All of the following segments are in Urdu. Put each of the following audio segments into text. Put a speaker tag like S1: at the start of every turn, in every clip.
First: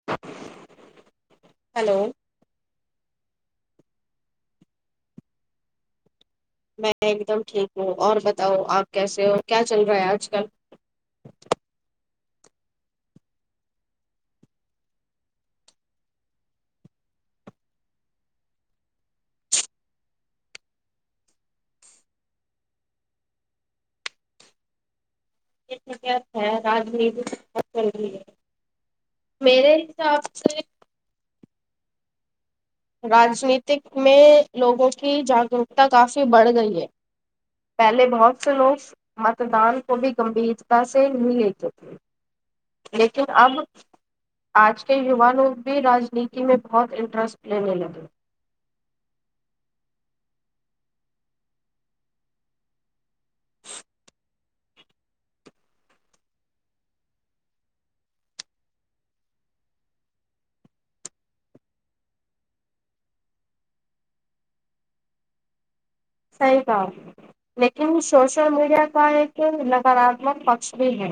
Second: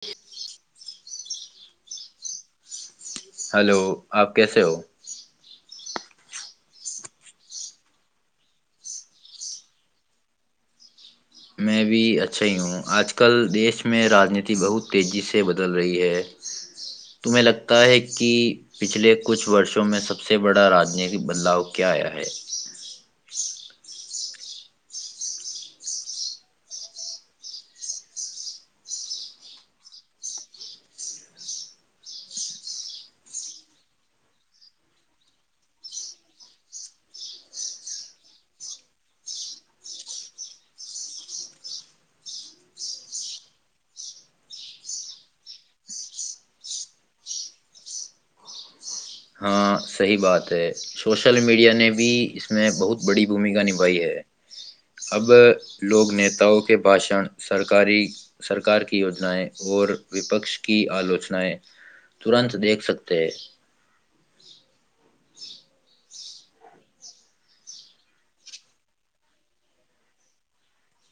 S1: جی
S2: ہلو
S1: ہلو آپ کیسے ہو
S2: میں ایک دم ٹھیک ہوں اور بتاؤ آپ کیسے ہو کیا چل رہا ہے آج کل
S1: میں بھی اچھا ہی ہوں آج کل دیش میں راجنیتی بہت تیزی سے بدل رہی ہے تمہیں لگتا ہے کہ پچھلے کچھ ورسوں میں سب سے بڑا راجنیت بدلاؤ کیا آیا ہے
S2: راجنی ہے میرے حساب سے راجنیتک میں لوگوں کی جاگرروکتا کافی بڑھ گئی ہے پہلے بہت سے لوگ متدان کو بھی گمبھیرتا سے نہیں لیتے تھے لیکن اب آج کے یووانوں بھی راجنیتی میں بہت انٹرسٹ لینے لگے
S1: سی بات ہے سوشل میڈیا نے بھی اس میں بہت بڑی بھومکا نبھائی ہے اب لوگ نتاؤں کے بھشن سرک کی یوجنایں اور وپک کی آلوچنایں ترنت دیکھ سکتے ہیں
S2: صحیح کام لیکن سوشل میڈیا کا ایک نکاراتمک پکش بھی ہے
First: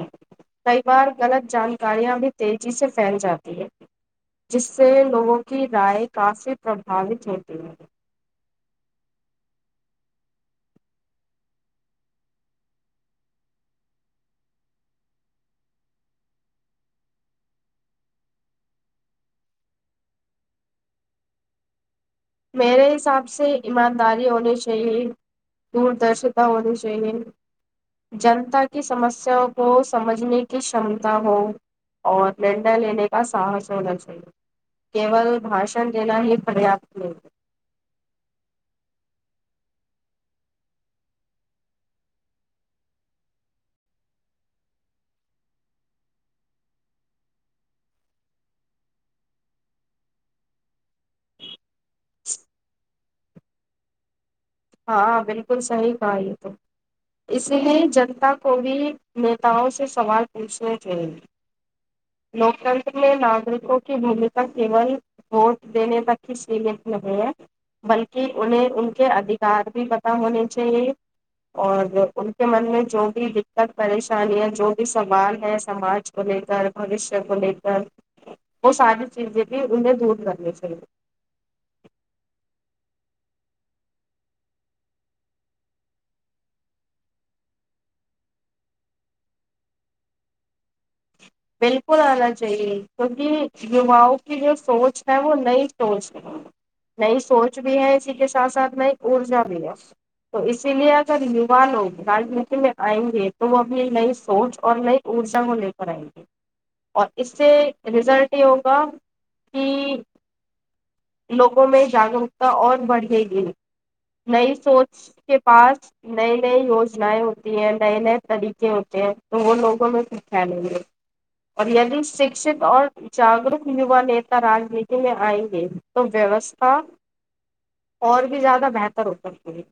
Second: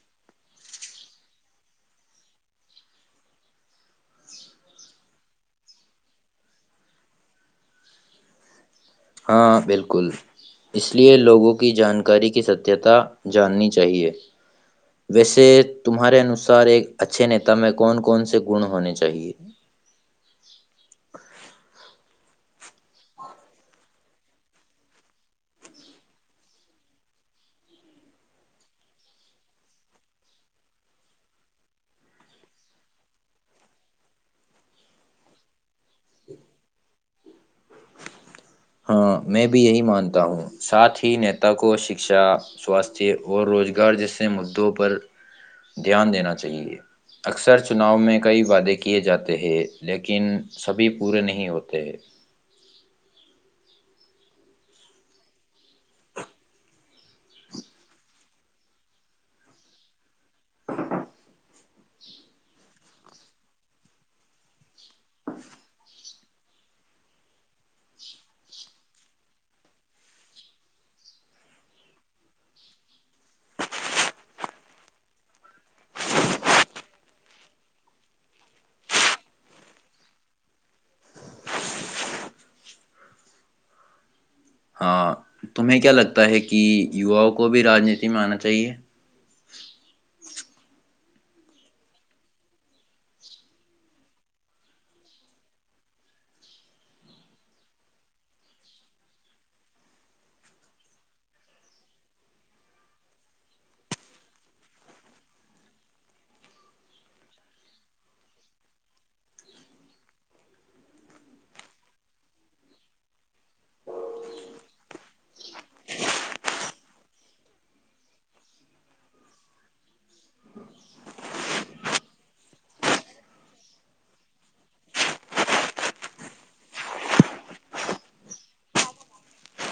S2: کئی بار غلط جانکاریاں بھی تیزی سے پھیل جاتی ہے جس سے لوگوں کی رائے کافی پرباوت ہوتی ہے
S1: ہاں بالکل اس لیے لوگوں کی جانکاری کی ستیہتا جاننی چاہیے ویسے تمہارے انوسار ایک اچھے نیتا میں کون کون سے گن ہونے چاہیے
S2: میرے حساب سے ایمانداری ہونی چاہیے دوردرشتا ہونی چاہیے جنتا کی سمسیا کو سمجھنے کیمتا ہو اور نرڈا لینے کا ساہس ہونا چاہیے کیول بھاشن لینا ہی پریاپت نہیں
S1: میں بھی یہی مانتا ہوں ساتھ ہی نیتا کو شکشا سواستھ اور روزگار جیسے مدوں پر دھیان دینا چاہیے اکثر چناؤ میں کئی وعدے کیے جاتے ہیں لیکن سبھی پورے نہیں ہوتے ہیں
S2: ہاں بالکل صحیح کہا یہ تو اس لیے جنتا کو بھی نیتاؤں سے سوال اش [unintelligible] لوکتنتر میں ناگرکوں کی بھومکا کیول ووٹ دینے تک ہی سیمت نہیں ہے بلکہ انہیں ان کے اد دار بھی پت ہونے چاہیے اور ان کے من میں جو بھی دقت پریشانیاں جو بھی سوال ہے سماج کو لے کر بوشیہ کو لے کر وہ ساری چیزیں بھی انہیں دور کرنی چاہیے
S1: ہاں تمہیں کیا لگتا ہے کہ یواؤں کو بھی رانیتی میں آنا چاہیے
S2: بالکل آنا چاہیے کیونکہ یواؤں کی جو سوچ ہے وہ نئی سوچ ہے نئی سوچ بھی ہے اسی کے ساتھ ساتھ نئی ارجا بھی ہے تو اسی لیے اگر یوا لوگ راجنیتی میں آئیں گے تو وہ اپنی نئی سوچ اور نئی ارجا کو لے کر آئیں گے اور اس سے رزلٹ یہ ہوگا کہ لوگوں میں جاگروکتا اور بڑھے گی نئی سوچ کے پاس نئی نئی یوجنیں ہوتی ہیں نئے نئے طریقے ہوتے ہیں تو وہ لوگوں میں کھ پھیلیں گے اور یدی شکشت اور جاگروک یوا نیتا رانیتی میں آئیں گے تو ویوستھا اور بھی زیادہ بہتر ہو سکتی ہے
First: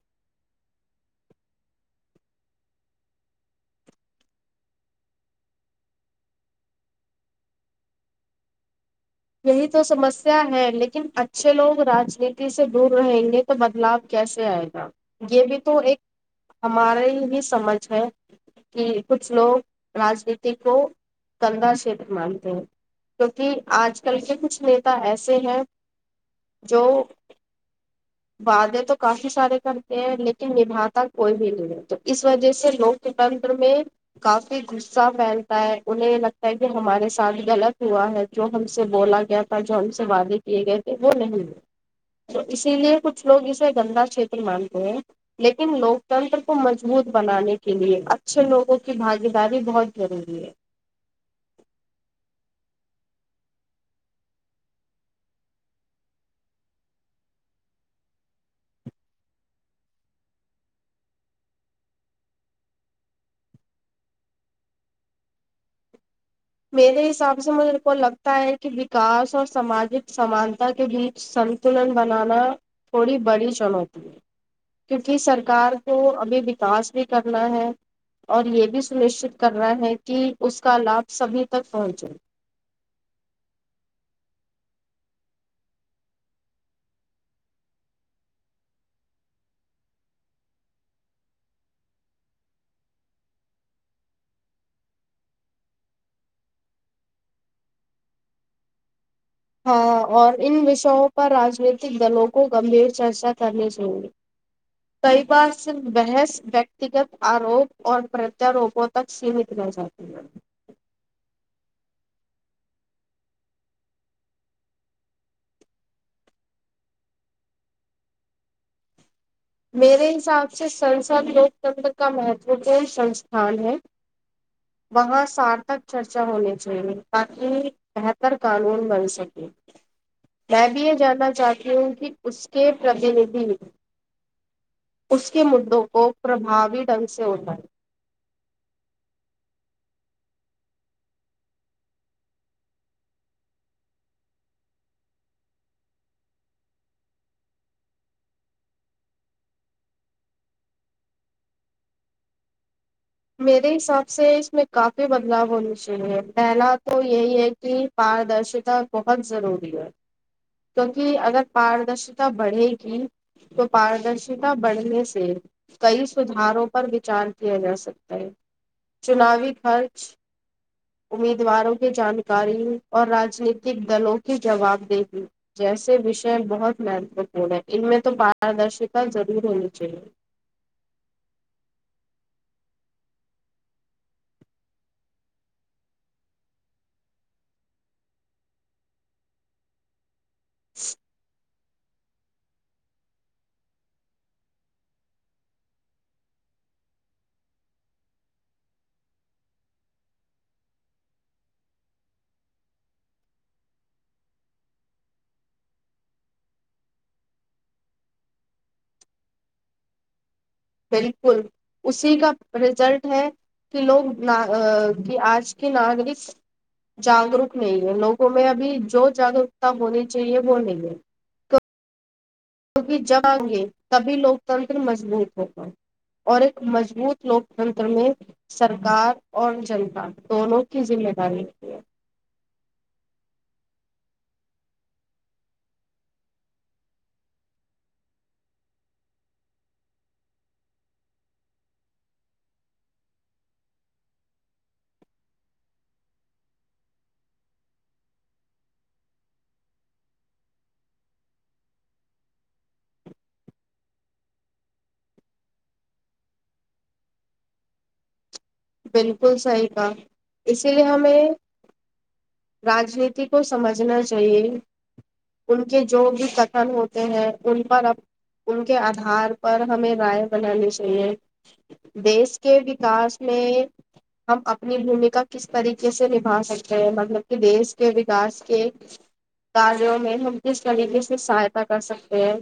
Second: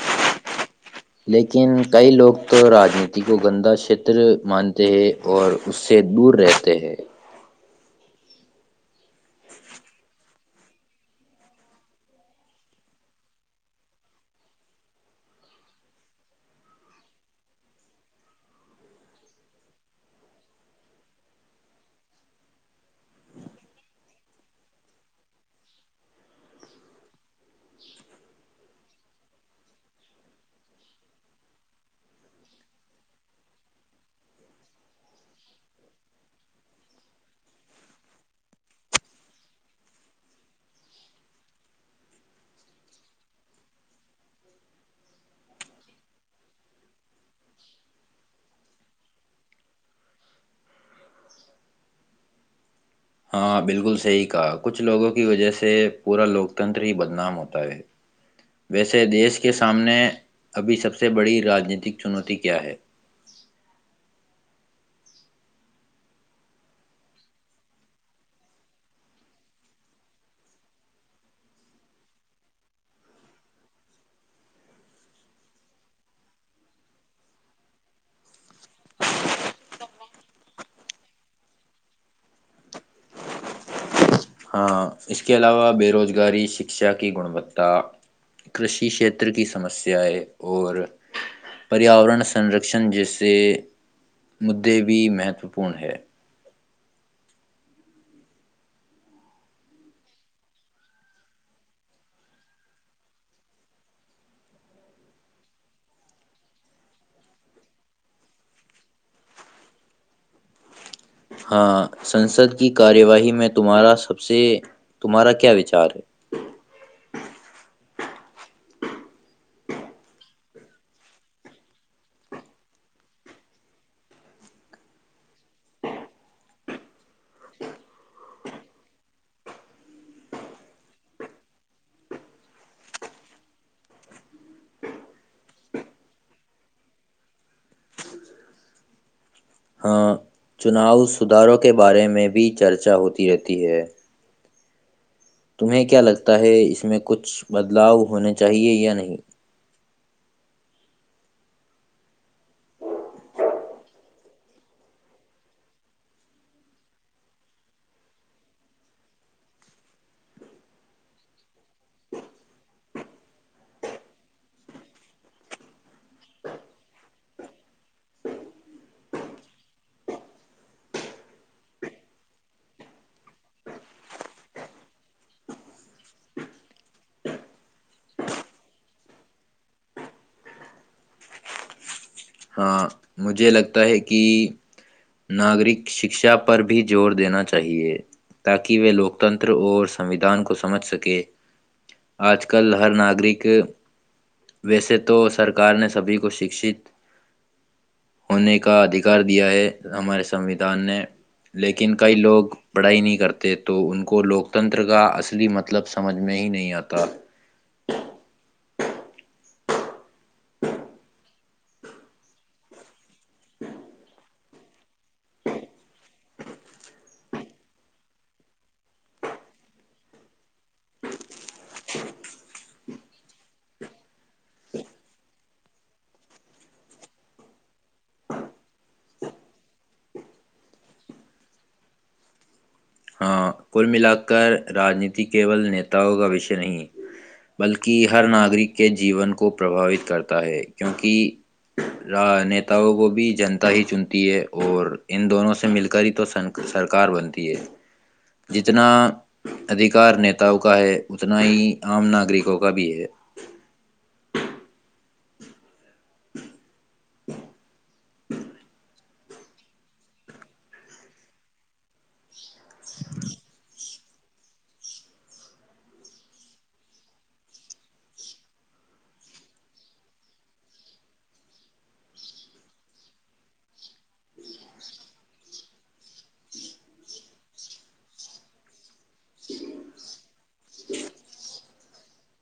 S1: لیکن کئی لوگ تو راجنیتی کو گندا چھیتر مانتے ہیں اور اس سے دور رہتے ہیں
S2: یہی تو سمسیا ہے لیکن اچھے لوگ راجنیتی سے دور رہیں گے تو بدلاو کیسے آئے گا یہ بھی تو ایک ہماری ہی سمجھ ہے کہ کچھ لوگ راجنیتی کو کندا چھیت مانتے ہیں کیونکہ آج کل کے کچھ نیتا ایسے ہیں جو وعدے تو کافی سارے کرتے ہیں لیکن نبھاتا کوئی بھی نہیں ہے تو اس وجہ سے لوکتنتر میں کافی صہ پھیلتا ہے انہیں لگتا ہے کہ ہمارے ساتھ غلط ہوا ہے جو ہم سے بولا گیا تھا جو ہم سے وعدے کیے گئے تھے وہ نہیں ہے تو اسی لیے کچھ لوگ اسے گندا چھیتر مانتے ہیں لیکن لوکتنتر کو مضبوط بنانے کے لیے اچھے لوگوں کی بھاگی داری بہت ضروری ہے
S1: ہاں بالکل صحی کہا کچھ لوگوں کی وجہ سے پورا لوکتنتر ہی بدنام ہوتا ہے ویسے دیش کے سامنے ابھی سب سے بڑی رانیتک چنوتی کیا ہے
S2: میرے حساب سے مجے کو لگتا ہے کہ وکاس اور سماجک سمانتا کے بیچ سنتلن بنانا تھوڑی بڑی چنوتی ہے کیونکہ سرکار کو ابھی وکاس بھی کرنا ہے اور یہ بھی سنشچت کرنا ہے کہ اس کا لابھ سبھی تک پہنچائ
S1: ہاں اس کے علاوہ بے روزگاری شکشا کی گنوتا کرشی شھیتر کی سمسیایں اور پریاورن سنرکشن جیسے مدے بھی مہتوپورن ہے [unintelligible]
S2: ہاں اور ان وشوں پر رجنیتک دلوں کو گمبھیر چرچا کرنی چاہے کئی بار صرف بحث وتیگت آروپ اور پرتاروپوں تک سیمت رہ جاتی ہے
S1: ہاں سنسد کی کارواہ میں تمہارا سب سے تمہارا کیا وچار ہے
S2: میرے حساب سے سنسد لوکتنتر کا مہتو پورن سنستھان ہے وہاں سارتک چرچا ہونی چاہیے تاکہ بہتر قانون بن سکے میں بھی یہ جاننا چاہتی ہوں کہ اس کے پرتینیدھی اس کے مدوں کو پربھوی ڈھنگ سے ہوتا ہے
S1: چناو سدھاروں کے بارے میں بھی چرچا ہوتی رہتی ہے [unintelligible] تمہیں کیا لگتا ہے اس میں کچھ بدلاؤ ہونے چاہیے یا نہیں
S2: میرے حساب سے اس میں کافی بدلاؤ ہونا چاہیے پہلا تو یہی ہے کہ پاردرشتا بہت ضروری ہے کیونکہ اگر پاردرشتا بڑھے گی تو پاردرشتا بڑھنے سے کئی سدھاروں پر وچار کیا جا سکتا ہے چناوی خرچ امیدواروں کی جانکاری اور رجنیتک دلوں کی جوابدی جیسے وشے بہت مہتوپورن ہے ان میں تو پاردرشتا ضرور ہونی چاہیے
S1: ہاں مجھے لگتا ہے کہ ناگرک شکشا پر بھی زور دینا چاہیے تاکہ وہ لوکتنتر اور سویدھان دان کو سمجھ سکے [unintelligible] آج کل ہر ناگرک ویسے تو سرکار نے سبھی کو شکشت ہونے کا ادھکار دیا ہے ہمارے سنویدھان نے لیکن کئی لوگ پڑھائی نہیں کرتے تو ان کو لوکتنتر کا اصلی مطلب سمجھ میں ہی نہیں آتا
S2: بالکل اسی کا رزلٹ ہے کہ لوگ آج کی ناگرک جاگروک نہیں ہے لوگوں میں ابھی جو جاگروکتا ہونی چاہیے وہ نہیں ہے کیونکہ جب آئیں گے تبھی لوکتنتر مضبوط ہوگا اور ایک مضبوط لوکتنتر میں سرکار اور جنتا دونوں کی ذمہ داری کی ہے
S1: ہاں کل ملا کر راجنیتی کیول نیتاؤ کا وشے نہیں بلکہ ہر ناگرک کے جیون کو پرباوت کرتا ہے کیونکہ نیتاؤوں کو بھی جنتا ہی چنتی ہے اور ان دونوں سے مل کر ہی تو سرکار بنتی ہے جتنا ادیکار نیتاؤ کا ہے اتنا ہی عام ناگرکوں کا بھی ہے
S2: بالکل صحیح کا اسی لیے ہمیں راجنیتی کو سمجھنا چاہیے ان کے جو بھی کتھن ہوتے ہیں ان پر ان کے آدھار پر ہمیں رائے بنانی چاہیے دیش کے وکاس میں ہم اپنی بھومکا کس طریقے سے نبا سکتے ہیں مطلب کہ دیش کے وکاس کے کاروں میں ہم کس طریقے سے سہاتا کر سکتے ہیں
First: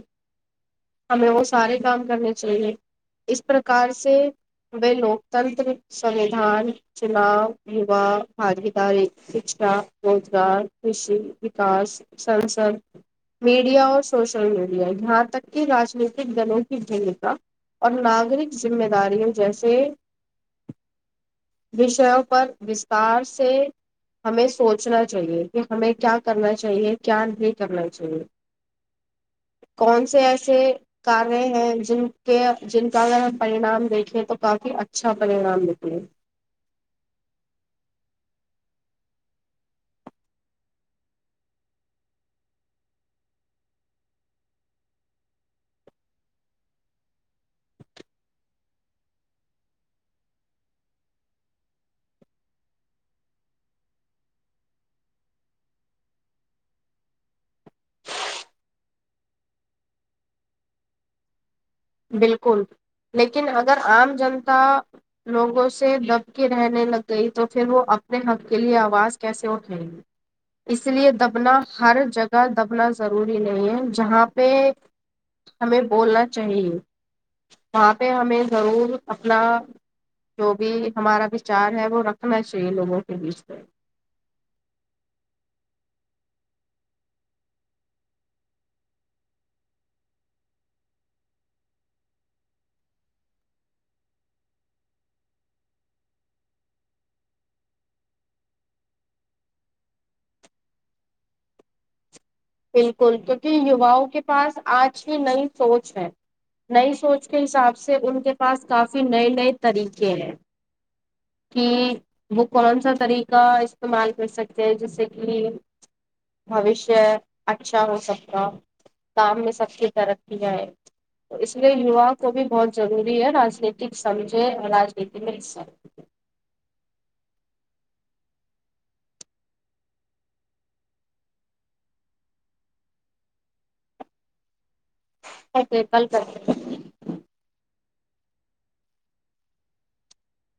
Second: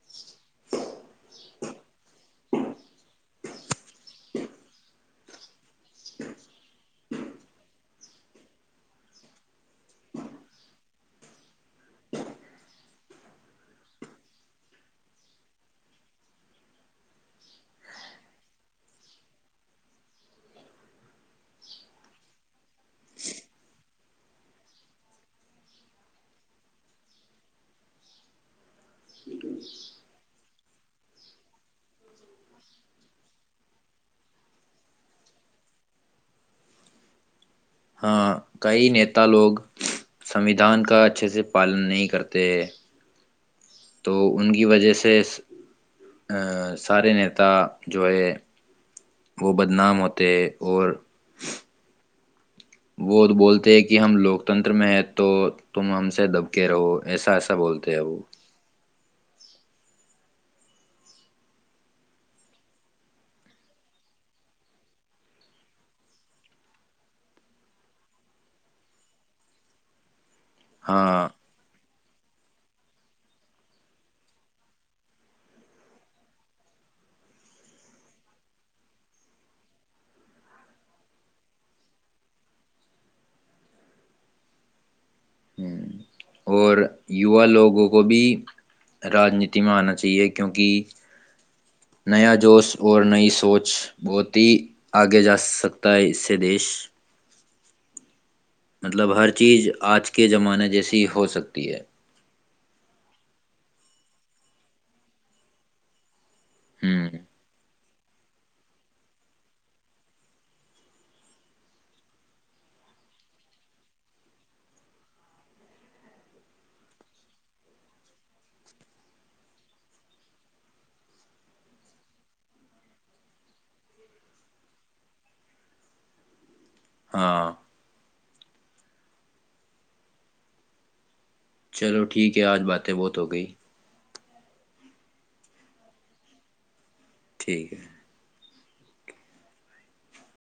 S2: ہمیں وہ سارے کام کرنے چاہیے اس پرکار سے وہ لوکتنتر سوھان چناؤ وا بھاگی داری شکچا روزگار کشی وکاس سنسد میڈیا اور سوشل میڈیا یہاں تک کہ رجنیتک دلوں کی بھمکا اور ناگرک ذمے داریوں جیسے وشیوں پر وستستار سے ہمیں سوچنا چاہیے کہ ہمیں کیا کرنا چاہیے کیا نہیں کرنا چاہیے کون سے ایسے کاریہ ہیں جن کے جن کا اگر ہم پریناام دیکھیں تو کافی اچھا پر نام دیتے
S1: ہاں کئی نیتا لوگ سنوھان کا اچھے سے پالن نہیں کرتے ہیں تو ان کی وجہ سے ا سارے نیتا جو ہے وہ بدنام ہوتے ہے اور وہ بولتے ہیں کہ ہم لوکتنتر میں ہیں تو تم ہم سے دبکے رہو ایسا ایسا بولتے ہیں وہ
S2: بالکل لیکن اگر عام جنتا لوگوں سے دب کے رہنے لگ گئی تو پھر وہ اپنے حق کے لیے آواز کیسے اٹھیں گی اس لیے
S1: ہاں
S2: دبنا ہر جگہ دبنا ضروری نہیں ہے جہاں پہ ہمیں بولنا چاہیے وہاں پہ ہمیں ضرور اپنا جو بھی ہمارا وچار ہے وہ رکھنا چاہیے لوگوں کے بیچ پہ
S1: اور یووا لوگوں کو بھی راجنیتی میں آنا چاہیے کیونکہ نیا جوش اور نئی سوچ بہت ہی آگے جا سکتا ہے اس سے دیش مطلب ہر چیز آج کے زمانے جیسی ہو سکتی ہے
S2: بالکل کیونکہ یوؤں کے پاس آج کی نئی سوچ ہے نئی
S1: ہوں
S2: سوچ کے حساب سے سے ان کے پاس کافی نئے نئے طریقے ہیں کہ وہ کون سا طریقہ استعمال کر سکتے ہیں جیسے کہ بوشیہ اچھا ہو سکتا کام میں سب کی ترقیاں ہے تو اس لیے یوا کو بھی بہت ضروری ہے راجنیتک سمجھے اور راجنیتی میں حصہ
S1: ہاں چلو ٹھیک ہے آج باتیں بہت ہو گئی
S2: س کل کر
S1: ٹھیک ہے